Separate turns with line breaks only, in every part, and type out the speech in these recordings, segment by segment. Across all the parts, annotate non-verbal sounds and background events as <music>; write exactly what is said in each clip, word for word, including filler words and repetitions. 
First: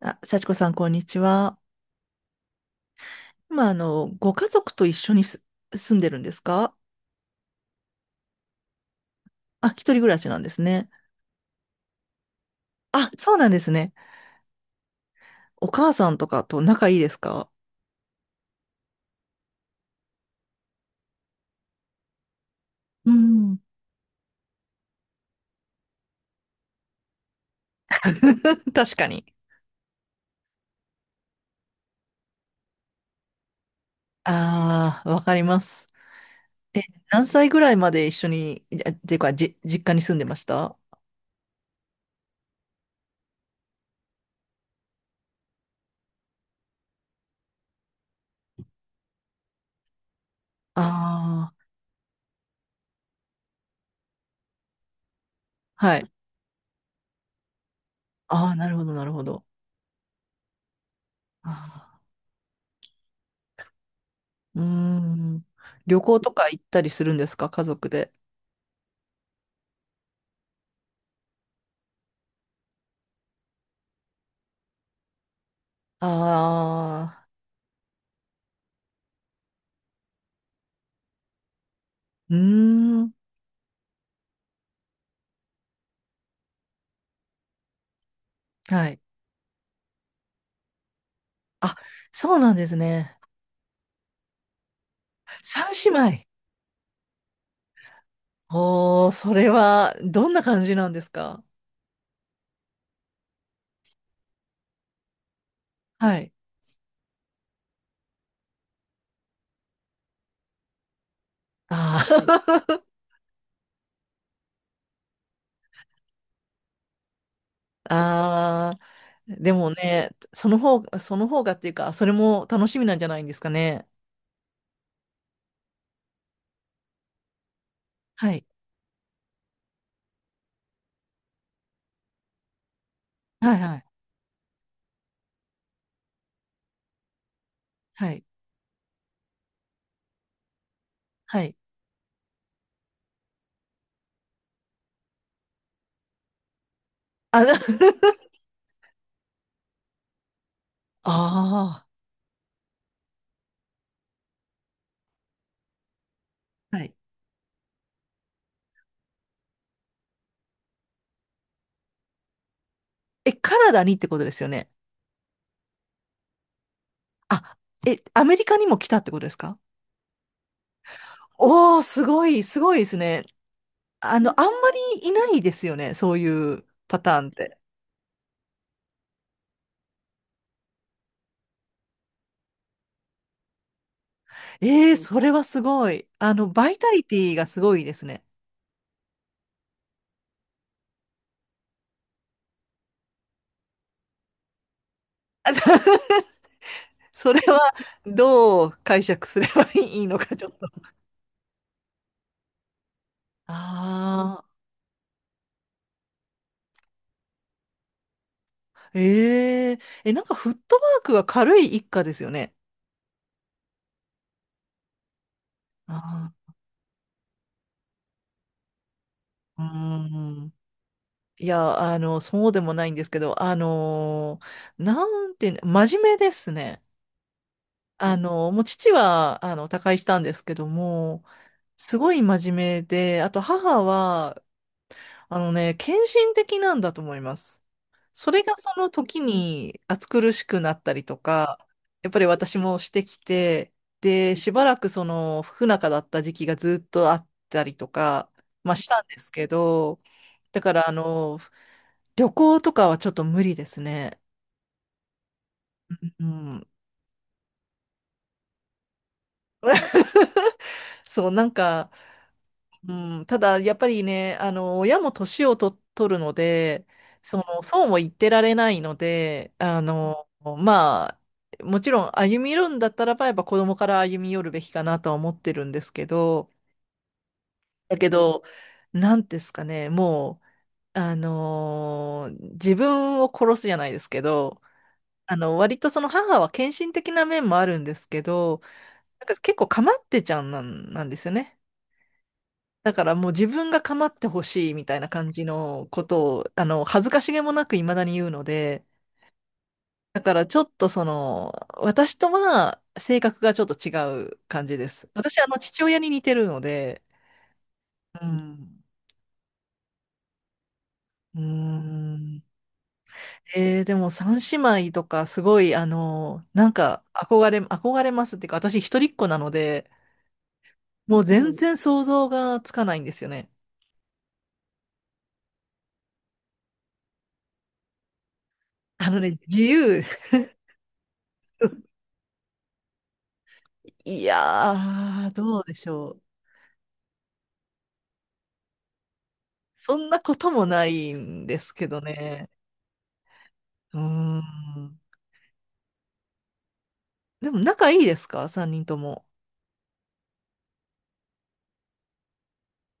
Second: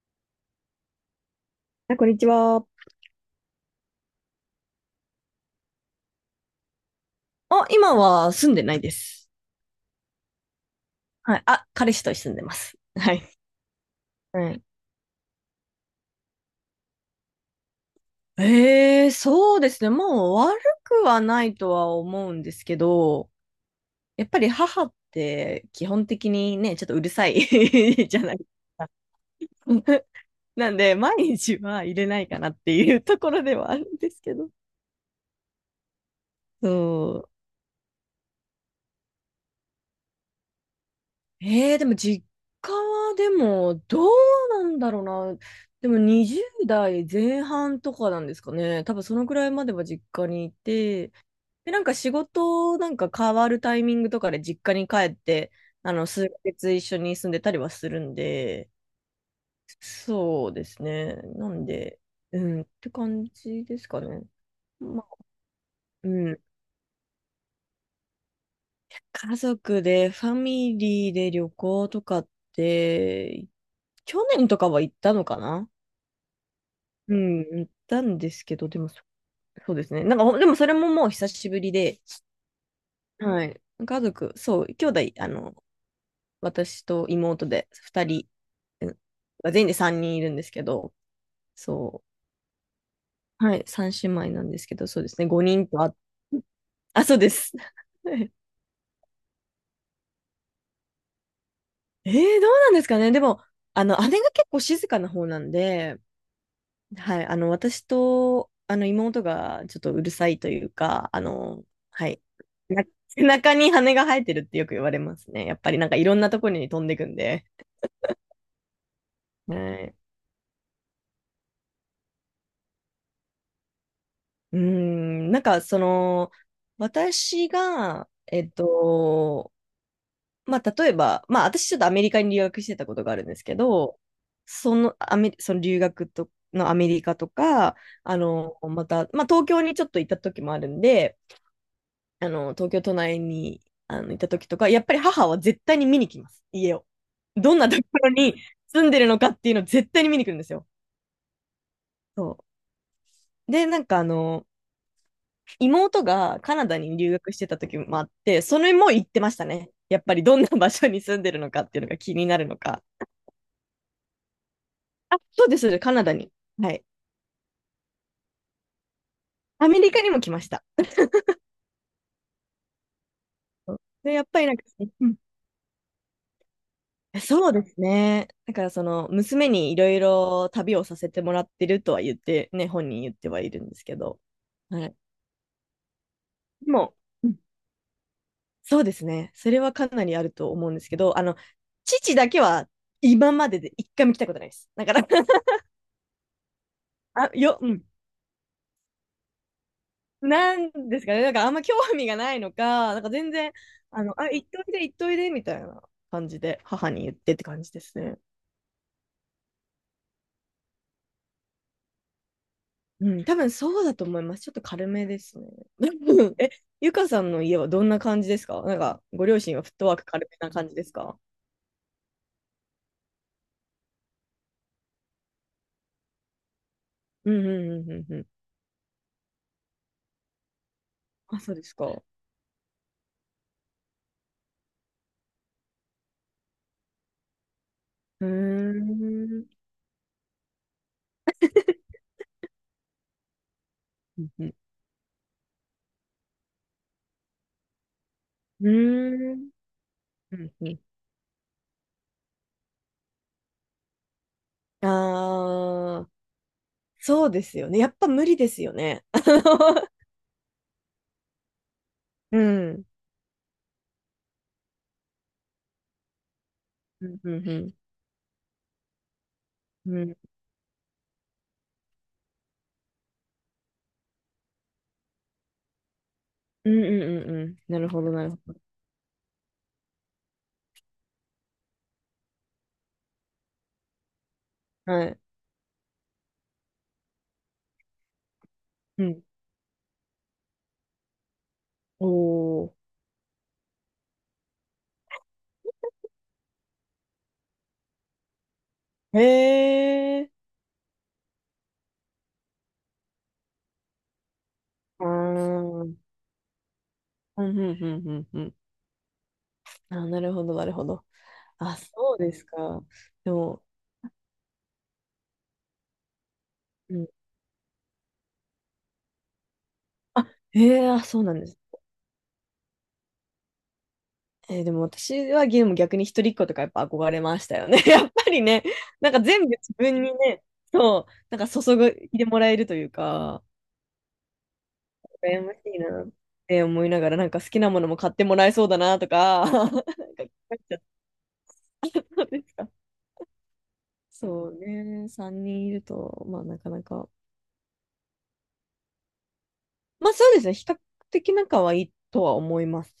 あ、幸子さん、こんにちは。
あ、こんにちは。
まあ、あの、ご家族と一緒にす住んでるんですか？
あ、今は住んでないです。
あ、一人暮らしなんですね。
はい。あ、彼氏と住んでます。
あ、
はい。
そうなんですね。
はい。
お母さんとかと仲いいですか？
ええ、そうですね。もう悪くはないとは思うんですけ
う
ど、
ん。
やっぱり母って基本的にね、ちょっとうるさい <laughs> じゃないです
<laughs>
か。
確かに。
<laughs> なんで、毎日は入れないかなっていうところではあるんですけど。
ああ、わかります。
そ
え、何
う、
歳ぐらいまで一緒に、あっていうか、じ、実家に住んでました？あ
えー、でも実家はでもどうなんだろうな。でもにじゅう代前半とかなんですかね。多分そのくらいまでは実家にいて、
あ
で、なんか仕事なんか変わるタイミングとかで実家に帰って、
ー、
あ
は
の、
い。
数ヶ月一緒に住んでたりはするん
ああ、な
で、
るほど、なるほど。
そうですね。なん
あ
で、うん、って感じですかね。
ーうー
まあ、
ん。旅行
う
と
ん。
か行ったりするんですか？家族で。
家族で、ファミリーで旅行とかって、去年とかは行ったのかな？
あ
う
あ、
ん、行ったんですけど、でもそ、そうですね。なんか、ほでもそれももう久しぶりで、
うーん。
はい。家族、そう、兄弟、あの、私と妹でふたり、う
は
ん
い。
全員でさんにんいるんですけど、
あ、
そ
そうなんですね。
う、はい、さん姉妹なんですけど、そうですね、5
三
人と
姉
あ、
妹。
<laughs> あ、そうです。<laughs>
おー、それは、どんな感じなんですか？
えー、どうなんですかね。でも、あの、姉が結構静かな方なんで、
はい。
はい、あの、私と、あの、妹がちょっとうるさいというか、あの、
あ
はい。
ー
な <laughs> 背中に羽が生えてるってよく言われますね。やっぱりなんかいろんなところに飛んでくんで。
<laughs> あー、でも
はい。
ね、その方、その方がっていうか、それも楽しみなんじゃないんですかね。
うーん、なんかその、私が、
は
え
い。
っと、まあ、例えば、まあ、私ちょっとアメリカに留学してたことがあるんです
は
け
いはい。
ど、その、アメ、その留学と、のアメリカとか、
は
あ
い。
の、また、まあ、東京にちょっと行った時もあるんで、
はい。
あの、東京都内にあのいた時とか、やっぱり母は絶対に見に来ます、家を。
あ、
どんなところ
<laughs>
に住んでるのかっていうのを絶対に見に来るんですよ。
あ
そう。で、なんかあの、妹がカナ
あ、
ダ
はい。
に留学してた時もあって、それも行ってましたね。やっぱりどんな場所に住んでるのかっていうのが気になるのか。
え、カナダにってことですよね？
あ、そうです、カナダに。はい。
あ、え、アメリカにも来たってことですか？
アメリカにも来ました。
おー、すごい、すごいですね。
そうで、
あ
やっ
の、
ぱ
あん
り
ま
なんか、う
りい
ん、
ないですよね、そういうパターンっ
そう
て。
ですね。だからその娘にいろいろ旅をさせてもらってるとは言ってね、本人言ってはいるんですけど。は
ええ、
い。
それはすごい。あの、バ
で
イタ
も、
リテ
う
ィ
ん、
がすごいですね。
そうですね。それはかなりあると思うんですけど、あの、父だけは今までで一回も来たことないです。だから <laughs>
<laughs>
あ、
それは
よ、うん。
どう解釈すればいいのか、ちょっ
な
と。
んですかね。なんかあんま興味がないのか、なんか全然、あの、あ、
あ
行っ
あ、
といで、行っといで、みたいな感じで母に言ってって感じですね。
えええ、なんかフットワークが軽い一家ですよね。
うん、多分そうだと思います。ちょっと軽めですね。<laughs> え、
あ
ゆかさんの家はどんな感じですか？なんか、ご両親
あ、
はフットワーク
う
軽めな
ん。
感じですか？
いや、あの、そうでもないんですけど、あのーなんていうの、真面目ですね。
うんうんうんうん
あ
うん。
の、もう父は、あの、他界したんですけども、
あ、そうですか。
す
う
ごい真面目で、あと母は、あのね、献身的なんだと思います。
ー
それがその時
ん。
に暑苦しくなったりとか、やっぱり私もしてきて、
うん
で、
う
し
ん。
ばらくその不仲だった時期がずっとあったりとか、
うー
まあしたんですけ
ん。
ど、
うん
だ
う
か
ん、
らあの、旅行とかはちょっと無理ですね。
ああ、
うん。
そうですよね。やっぱ無理ですよね。<laughs> あの
<laughs> そう、なんか、
うん。
うん、ただ、やっぱりね、あの、親も年をと、取るので、
うんう
そ
んう
の、
ん。
そうも言ってられないので、あ
うん
の、まあ、もちろん歩み寄るんだったらば、やっぱ子供から歩み寄るべきかなとは思ってるんですけど、
うんうんうんうん。なる
だ
ほ
け
ど、なるほ
ど、
ど。
なんですかね、もう、あの、自分を殺すじゃないですけど、
はい。
あの、割とその母は献身的な面もあるんですけど、
うん。
なんか結構構ってちゃんなん、なんですよね。
おー。
だからもう自分が構ってほしいみたいな感じのことを、あの、恥ずかしげもなく未だに言うので、
へ
だ
え。
からちょっとその、私とは性格がちょっと違う感じで
あー。
す。私、あの、父
うん
親に似てるので、
うんうんう
う
んうん。
ん。
あ、なるほど、なるほど。
う
あ、そうで
ん。
すか。でも、
えーでも三姉妹とかすごい、あの、なん
う
か
ん。
憧れ、憧れますっていうか、私一人っ子なので、
あ、ええ、あ、
も
そ
う
うなんで
全
す。
然想像がつかないんですよね。
えーでも私はゲーム逆に一人っ子とかやっぱ憧れましたよね。<laughs> やっぱりね、
あ
なん
の
か
ね、
全部
自
自分
由。
にね、そう、なんか注いでもらえるというか、
<laughs> いやー、
羨まし
どうで
い
し
なっ
ょう。
て思いながら、なんか好きなものも買ってもらえそうだなとか、<laughs> なんか考
そんなこと
え
も
ちゃっ
ないんですけど
たんで
ね。
すか。
うー
<laughs> そう
ん。
ね、さんにんいると、まあなかなか、
でも仲いいですか？ さん 人とも。
まあそうですね、比較的仲はいいとは思います。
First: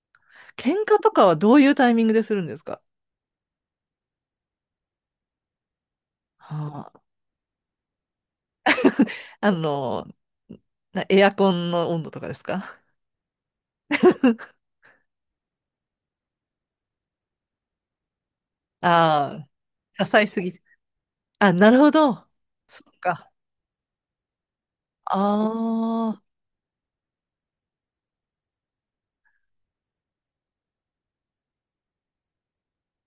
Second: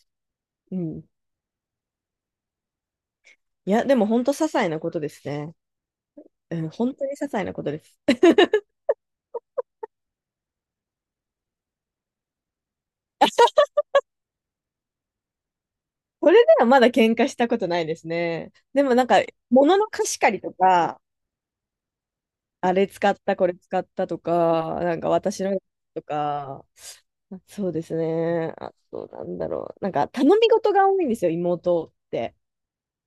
喧
う
嘩
ん。
とかはどういうタイミングでするんですか？
いや、でも本当些細なことですね。うん、
は
本
あ、
当に些細なことです。
あの、なエアコンの温度とかですか？
<laughs>
<laughs>
それではまだ喧嘩したことないですね。でもなんか、
あ
物の
あ、
貸
支
し
え
借
す
り
ぎ
と
て。
か、
あ、なるほど。
あ
そ
れ
っ
使っ
か。
た、これ使ったとか、なんか私のと
ああ、
か、そうですね。あと、なんだろう。なんか、頼み事が多いんですよ、妹って。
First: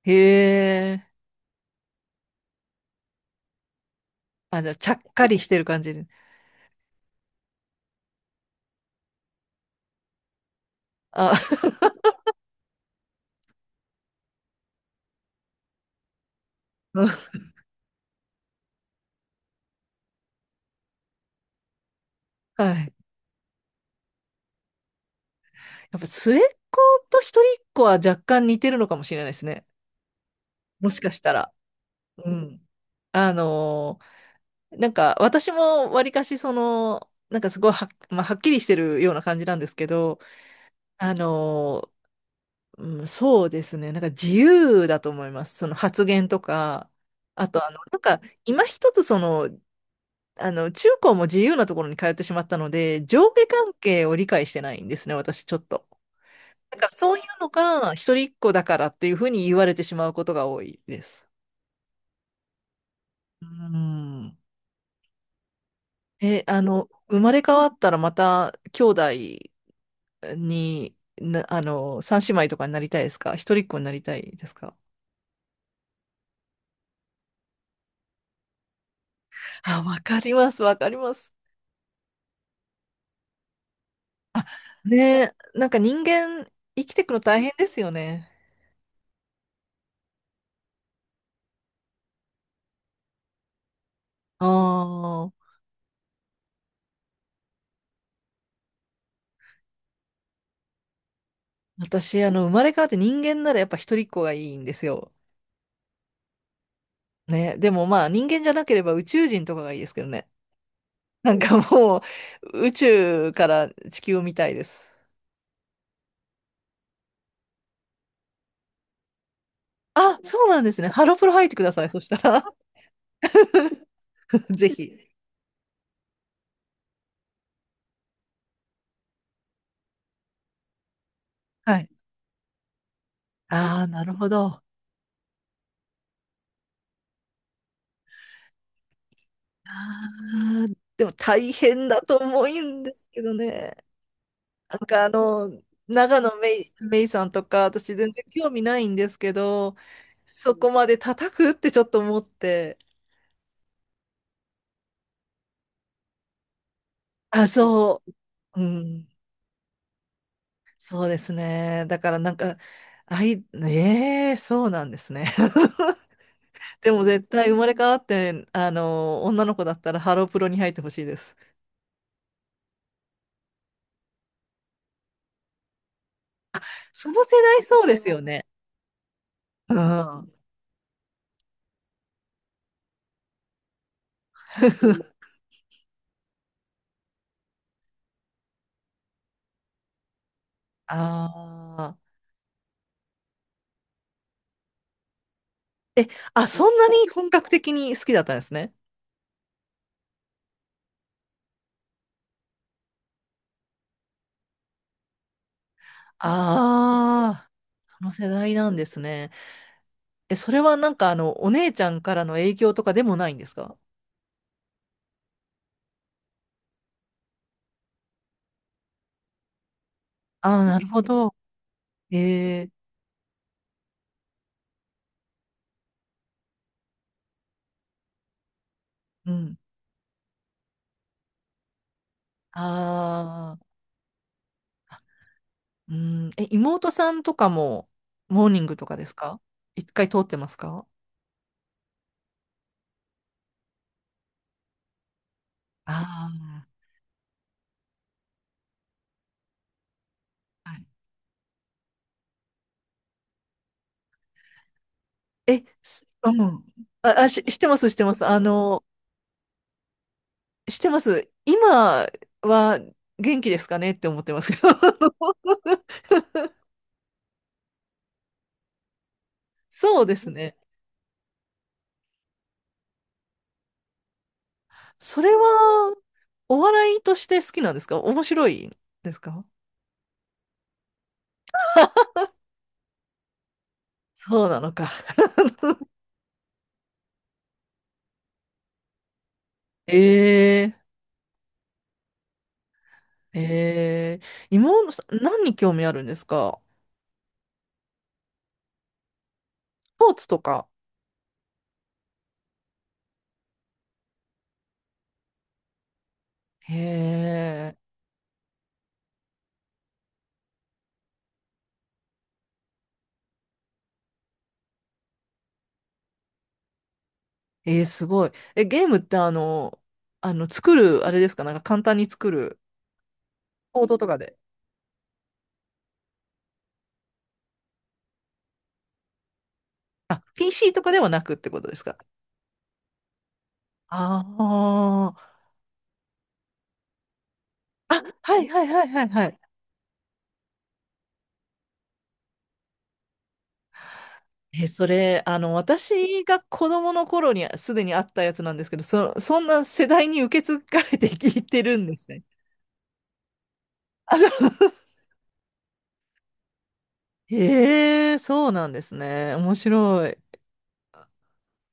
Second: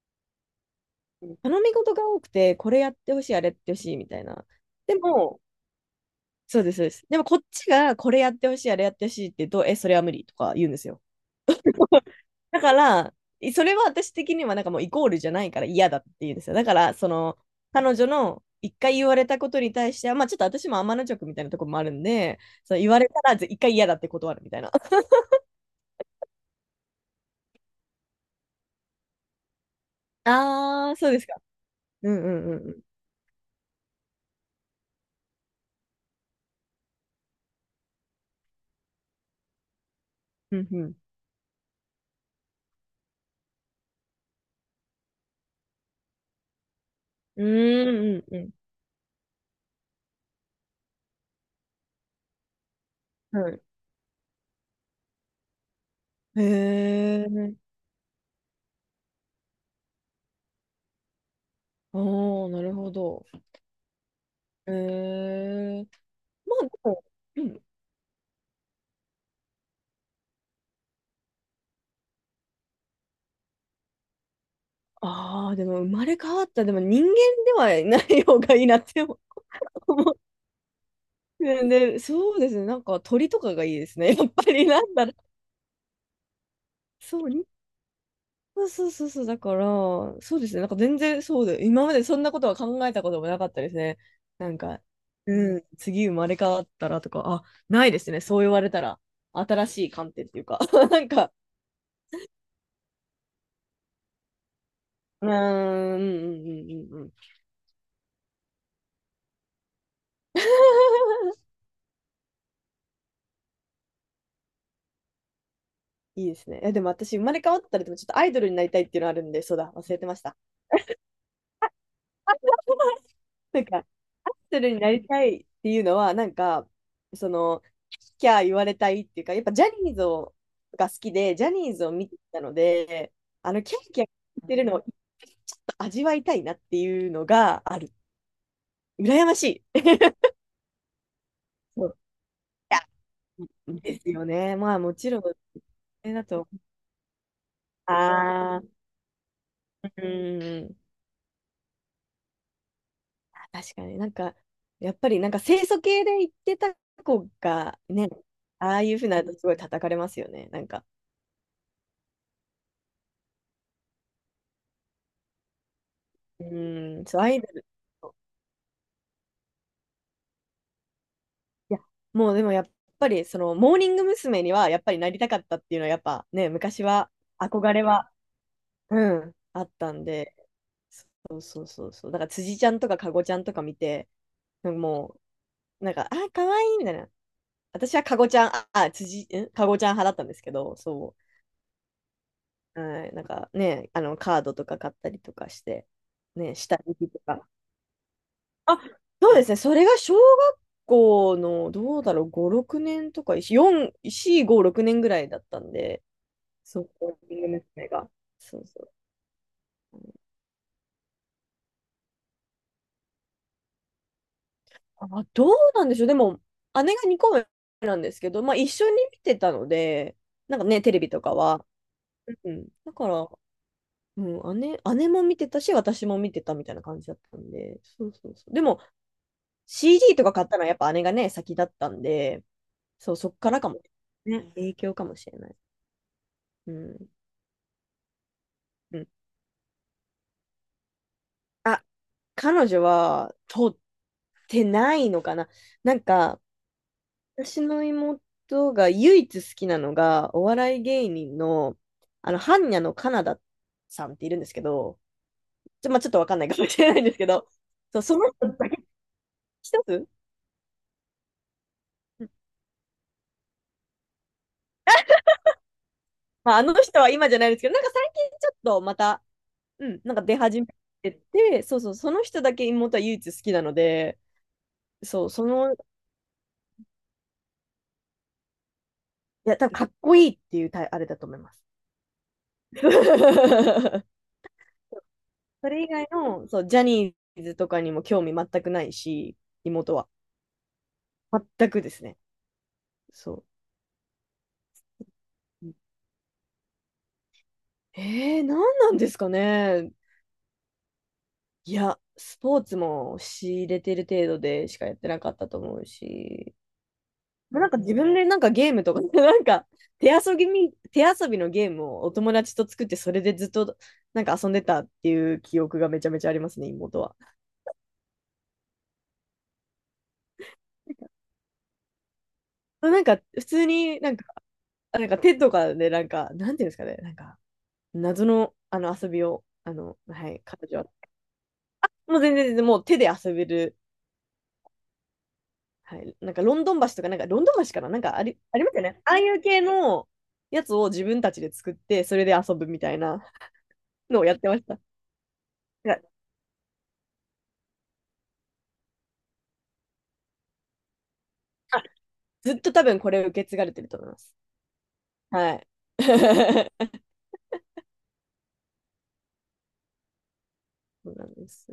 へえ。
頼み事が多くて、これやってほしい、あれやってほしい、みたいな。
あ、じゃあ、ちゃ
で
っかり
も、
してる感じで。
そうです、そうです。でも、こっちが、これやってほしい、あれやってほしいって言うと、え、それは無理とか言うんですよ。
あ、<laughs>
<laughs> だから、それは私的にはなんかもうイコールじゃないから嫌だっていうんですよ。だから、
う
そ
ん、
の、彼女の一回言われたことに対しては、まあちょっと私も天の直みたいなところもあるんで、
は
その言
い。
われたらぜ一回嫌だって断るみたいな。
やっぱ末っ子と一人っ子は若干似てるのかもしれないですね。も
ああ、
し
そ
か
うで
し
す
た
か。
ら。
うんう
う
んう
ん。
ん
あのーなんか私もわりかしその、なんかすごいはっ、まあ、はっきりしてるような感じなんですけど、
うん。うん
あのーうん、そうですね、なんか自由だと思います。その発言とか、
うん。
あとあの、なんか
うーん、う
今一つその、あの、中高も自由なところに通ってしまったので、上
んうん。
下
はい。
関係を理解してないんですね、私ちょっと。
へ
なんかそういうの
え。
が一人っ子だからっていうふうに言われてしまうことが多いです。
おー、なるほど。
うん。
へえ。
え、
ま
あ
あで
の、
も、
生ま
う
れ変
ん、
わったらまた兄弟に、な、あの、三姉妹とかになりたいですか？一人っ子になりたいですか？
ああ、でも生まれ変わった、でも人間ではない方がいいなって思
あ、わ
う。
かります、わかります。
ねで、そうですね。なんか鳥とかがいいですね。<laughs> やっぱりなん
ね
だろう。
え、なんか人間生き
<laughs>
てくの
そう、
大
に
変ですよね。
そうそうそうそう。だから、そうですね。なんか全然そうで、今までそんなことは考えたこともなかったですね。
あ
なんか、
あ、
うん、次生まれ変わったらとか、あ、ないですね。そう言われたら、新しい観点っていうか、<laughs> なんか、
私、あの、生まれ変わって人間ならやっぱ一人っ子がいいんですよ。
うーん、うんうんうんうんうん。
ね、でもまあ人間じゃなければ宇宙人とかがいいですけどね。なん
<laughs>
かもう宇宙から地球を見たいです。
いいですね。え、でも私、生まれ変わったら、でもちょっとアイドルになりたいっていうのあるんで、そうだ、忘れてま
あ、
した。
そうなんですね。ハロプロ入ってください、そしたら。
<laughs> なんか、アッ
<laughs>
セ
ぜ
ルにな
ひ。
りたいっていうのは、なんか、その、キャー言われたいっていうか、やっぱジャニーズをが好きで、ジャニ
は
ーズ
い。
を見てたので、あの、キャ
ああ、
ーキ
な
ャー
るほ
言
ど。
って
あ
るのをちょっと味わいたいなっていうのがある。羨ましい。
あ、でも大
そ
変
う
だと思うんですけどね。
ですよね。ま
なん
あ、も
かあ
ちろん、そ
の、
れ
長
だ
野
と。
めい、めいさんとか、私全然興
あ
味
あ、
ないんですけど、
う
そこ
ん。
まで叩くってちょっと思って。
確かになんか、やっぱりなんか清楚系で言ってた子
あ、
が
そ
ね、
う、う
ああいうふう
ん、
になるとすごい叩かれますよね。なんか。
そうですね。だからなんか、あい、ええ、そうなんですね。
う
<laughs> で
ー
も
ん、そう、
絶
アイド
対生
ル。
まれ変わって、あの、女の子だったらハロープロに入ってほしいです。
いや、もうでもやっぱり、その、モーニング娘。にはやっぱりなりたかったっていうのは、やっぱね、昔
そ
は、
の世代
憧
そ
れ
うです
は、
よね。
うん、あっ
う
たん
ん。
で、そうそうそうそう。だから辻ちゃんとかかごちゃんとか見て、なんかもう、なんか、あ、かわいいみたいな。私はかごちゃん、あ、あ辻、んかごちゃん派だったんですけど、そ
ああ。
う。はい、なんかね、あの、カードとか買ったりとかして、
あ、
ね、
そん
下
な
敷
に
きと
本
か。
格的に好きだったんですね。
あ、そうですね。それが小学校の、どうだろう、ご、ろくねんとか、よん、よん、ご、ろくねんぐらいだったんで、
あ
そう、コーティング
あ。
娘。
そ
が。
の世代
そう
なん
そ
で
う。
すね。え、それはなんかあの、お姉ちゃんからの影響とかでもないんですか？
あ、どうなんでしょう。でも、姉がにこめなんですけど、まあ、一緒に見てたので、な
あ
ん
あー、
か
な
ね、
る
テレ
ほ
ビと
ど。
かは。う
え
ん。
え、
だから、うん、姉、姉も見てたし、私も見てたみたいな感じだったんで、そうそうそう。でも、
うん。
シーディー とか買ったのはやっぱ姉がね、先だったんで、そう、そっか
あ
らか
あ、
も。ね、影響かもしれない。
うん。え、
う
妹
ん。
さんとかも、モーニングとか
う
で
ん、
すか？一回通ってますか？
あ、彼女は取ってないのかな。なんか、
あ
私の妹が唯一好きなのが、お
あー、は
笑い
い。
芸人の、あの、般若のカナダさんっているんですけど、
え、
ちょ、まあ、
す
ちょっとわ
う
かんないか
ん。
もしれないんで
あ、
すけ
あ、し、
ど、
してます、し
そう、
てま
そ
す。
の
あ
人だけ
の、
一つ、
してます。今は元気ですかねって思ってますけど。<laughs>
まあ、あの人は今じゃないですけど、なんか最近ちょっとまた、うん、
そう
な
で
んか
す
出
ね。
始めてて、そうそう、その人だけ妹は唯一好きなので、
そ
そ
れ
う、その、い
は、お笑いとして好きなんですか？面白いですか？
や、多分かっこいいっていうタイあれだと思います。<laughs>
そうなのか。
それ以外の、そう、ジャニーズとかにも興味全くないし、妹は。
え
全くですね。
ー、
そ
えー、妹さん何に興
う。
味あるんですか？
えー、何なんですか
ス
ね。
ポーツとか。
いや、スポーツも仕入れてる程度でしかやってなかったと思うし、
へ
まあなん
え、
か自分でなんかゲームとか、<laughs> なんか手遊びみ、手遊びのゲームをお友達と作って、それでずっとなんか遊んでたっていう記憶がめちゃめちゃありますね、妹は。
えー、すごい。え、ゲームってあの、あの、作る、あれですか？なんか簡単に作る、
なんか普通
コード
に
と
な
か
んか、
で。
なんか手とかでなんか、なんていうんですかね、なんか謎の、あの遊びを、あの、
あ、
はい、彼
ピーシー
女
と
は。
かではなくってことですか？
もう全然全然もう手で遊べる。
あ
はい、なんかロンドン橋とか、なんかロンドン橋かな
あ
なん
ー、あ、
かあ
は
り、
い
あ
は
り
い
ますよ
はいは
ね。
い
ああ
は
い
い。
う系のやつを自分たちで作って、それで遊ぶみたいなのをやってまし
え、
た。い
それ、あの、
や
私が子供の頃にすでにあったやつなんですけど、そ、そんな世代に受け継がれていってる
あ
んですね。
ずっと多分これ受け継がれてると思い
あ、
ま
そう。
す。
<laughs>
はい。<laughs>
へえ、そうなんですね。面白い。
そうなんです。